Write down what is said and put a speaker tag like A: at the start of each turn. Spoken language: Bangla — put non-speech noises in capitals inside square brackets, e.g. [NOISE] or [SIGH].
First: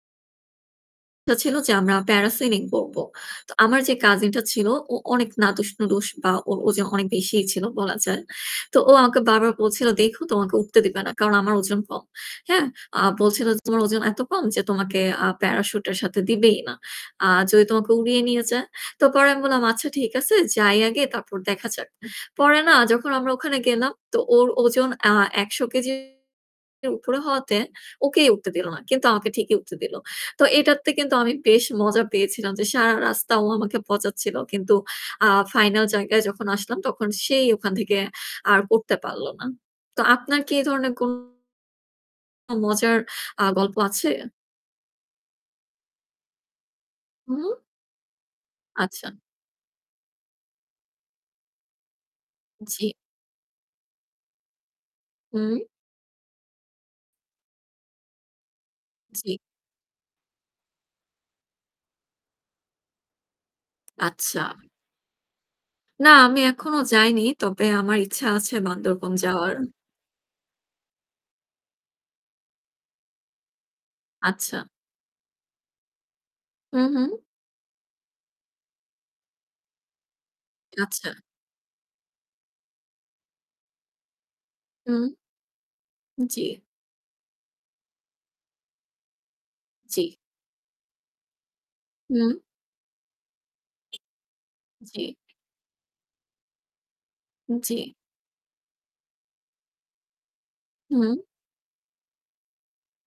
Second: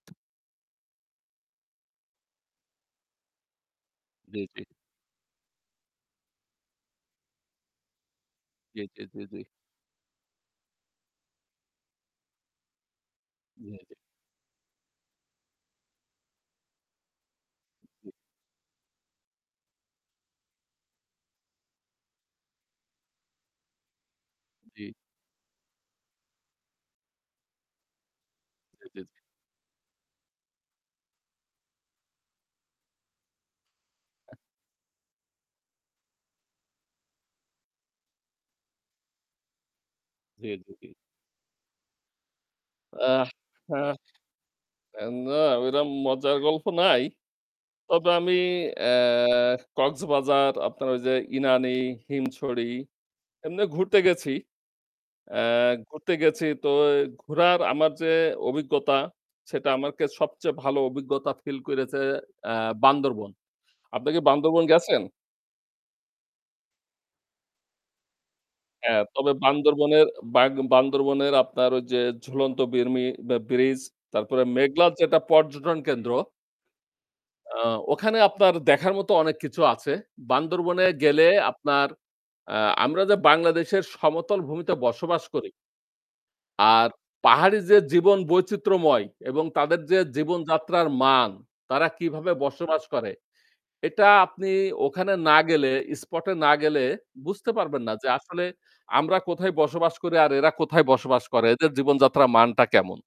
A: [UNINTELLIGIBLE] ছিল যে আমরা প্যারাসিলিং করব। তো আমার যে
B: জি,
A: কাজিনটা
B: জি।
A: ছিল ও অনেক নাদুস-নুদুস বা ওর ওজন অনেক বেশিই ছিল বলা যায়। তো
B: জি,
A: ও
B: জি,
A: আমাকে
B: জি, জি।
A: বারবার বলছিল, "দেইখো তোমাকে উঠতে দিবে না।" কারণ আমার ওজন কম। হ্যাঁ? আ বলছিল,
B: জি,
A: "তোমার
B: জি।
A: ওজন এত কম যে তোমাকে আ প্যারাসুটের সাথে দিবেই না। আ যদি তোমাকে
B: [UNINTELLIGIBLE]
A: উড়িয়ে নিয়ে যায়।" তো পরে আমি বললাম, "আচ্ছা ঠিক আছে যাই আগে তারপর দেখা যাক।" পরে না যখন আমরা ওখানে গেলাম তো ওর
B: জি।
A: ওজন আ ১০০ কেজির উপরে হওয়াতে ওকেই উঠতে দিল না।
B: জি, জি,
A: কিন্তু
B: জি।
A: আমাকে ঠিকই উঠতে দিল। তো এটাতে কিন্তু আমি বেশ মজা পেয়েছিলাম যে, সারা রাস্তা ও আমাকে পচাচ্ছিল কিন্তু আ ফাইনাল জায়গায় যখন আসলাম তখন সেই ওখান থেকে আর করতে পারল না। তো আপনার
B: জি,
A: কি এই
B: জি, জি।
A: ধরনের কোন মজার
B: আহ!
A: আ গল্প
B: হ্যাঁ,
A: আছে?
B: এ্যা না, ওইরকম মজার গল্প নাই।
A: উহু।
B: তবে আমি
A: আচ্ছা।
B: অ্যাঁ কক্সবাজার আপনার ওই যে ইনানি, হিমছড়ি
A: জি।
B: এমনে ঘুরতে গেছি। অ্যা
A: হুম।
B: ঘুরতে গেছি তো ঘুরার আমার যে অভিজ্ঞতা
A: জি।
B: সেটা আমাকে সবচেয়ে ভালো অভিজ্ঞতা feel করেছে অ্যা বান্দরবান। আপনি কি
A: আচ্ছা।
B: বান্দরবান গেছেন?
A: না আমি এখনও যাইনি। তবে আমার ইচ্ছা আছে
B: হ্যাঁ,
A: বান্দরবান
B: তবে
A: যাওয়ার।
B: বান্দরবানের বাঘ বান্দরবানের আপনার ওই যে ঝুলন্ত বির্মি বা Bridge তারপরে
A: আচ্ছা।
B: মেঘলার যেটা পর্যটন কেন্দ্র
A: উহু।
B: আ ওখানে আপনার দেখার মতো অনেক কিছু আছে। বান্দরবানে
A: আচ্ছা।
B: গেলে আপনার আ আমরা যে বাংলাদেশের সমতল ভূমিতে
A: হু।
B: বসবাস করি
A: জি।
B: আর পাহাড়ি যে জীবন বৈচিত্র্যময় এবং তাদের যে
A: জি।
B: জীবনযাত্রার মান, তারা কিভাবে
A: হু।
B: বসবাস করে এটা আপনি
A: জি।
B: ওখানে না গেলে, spot এ না গেলে বুঝতে
A: উ
B: পারবেন না।
A: জি।
B: যে আসলে আমরা কোথায় বসবাস করি আর এরা কোথায়
A: হুম।
B: বসবাস করে, এদের জীবনযাত্রার মানটা কেমন।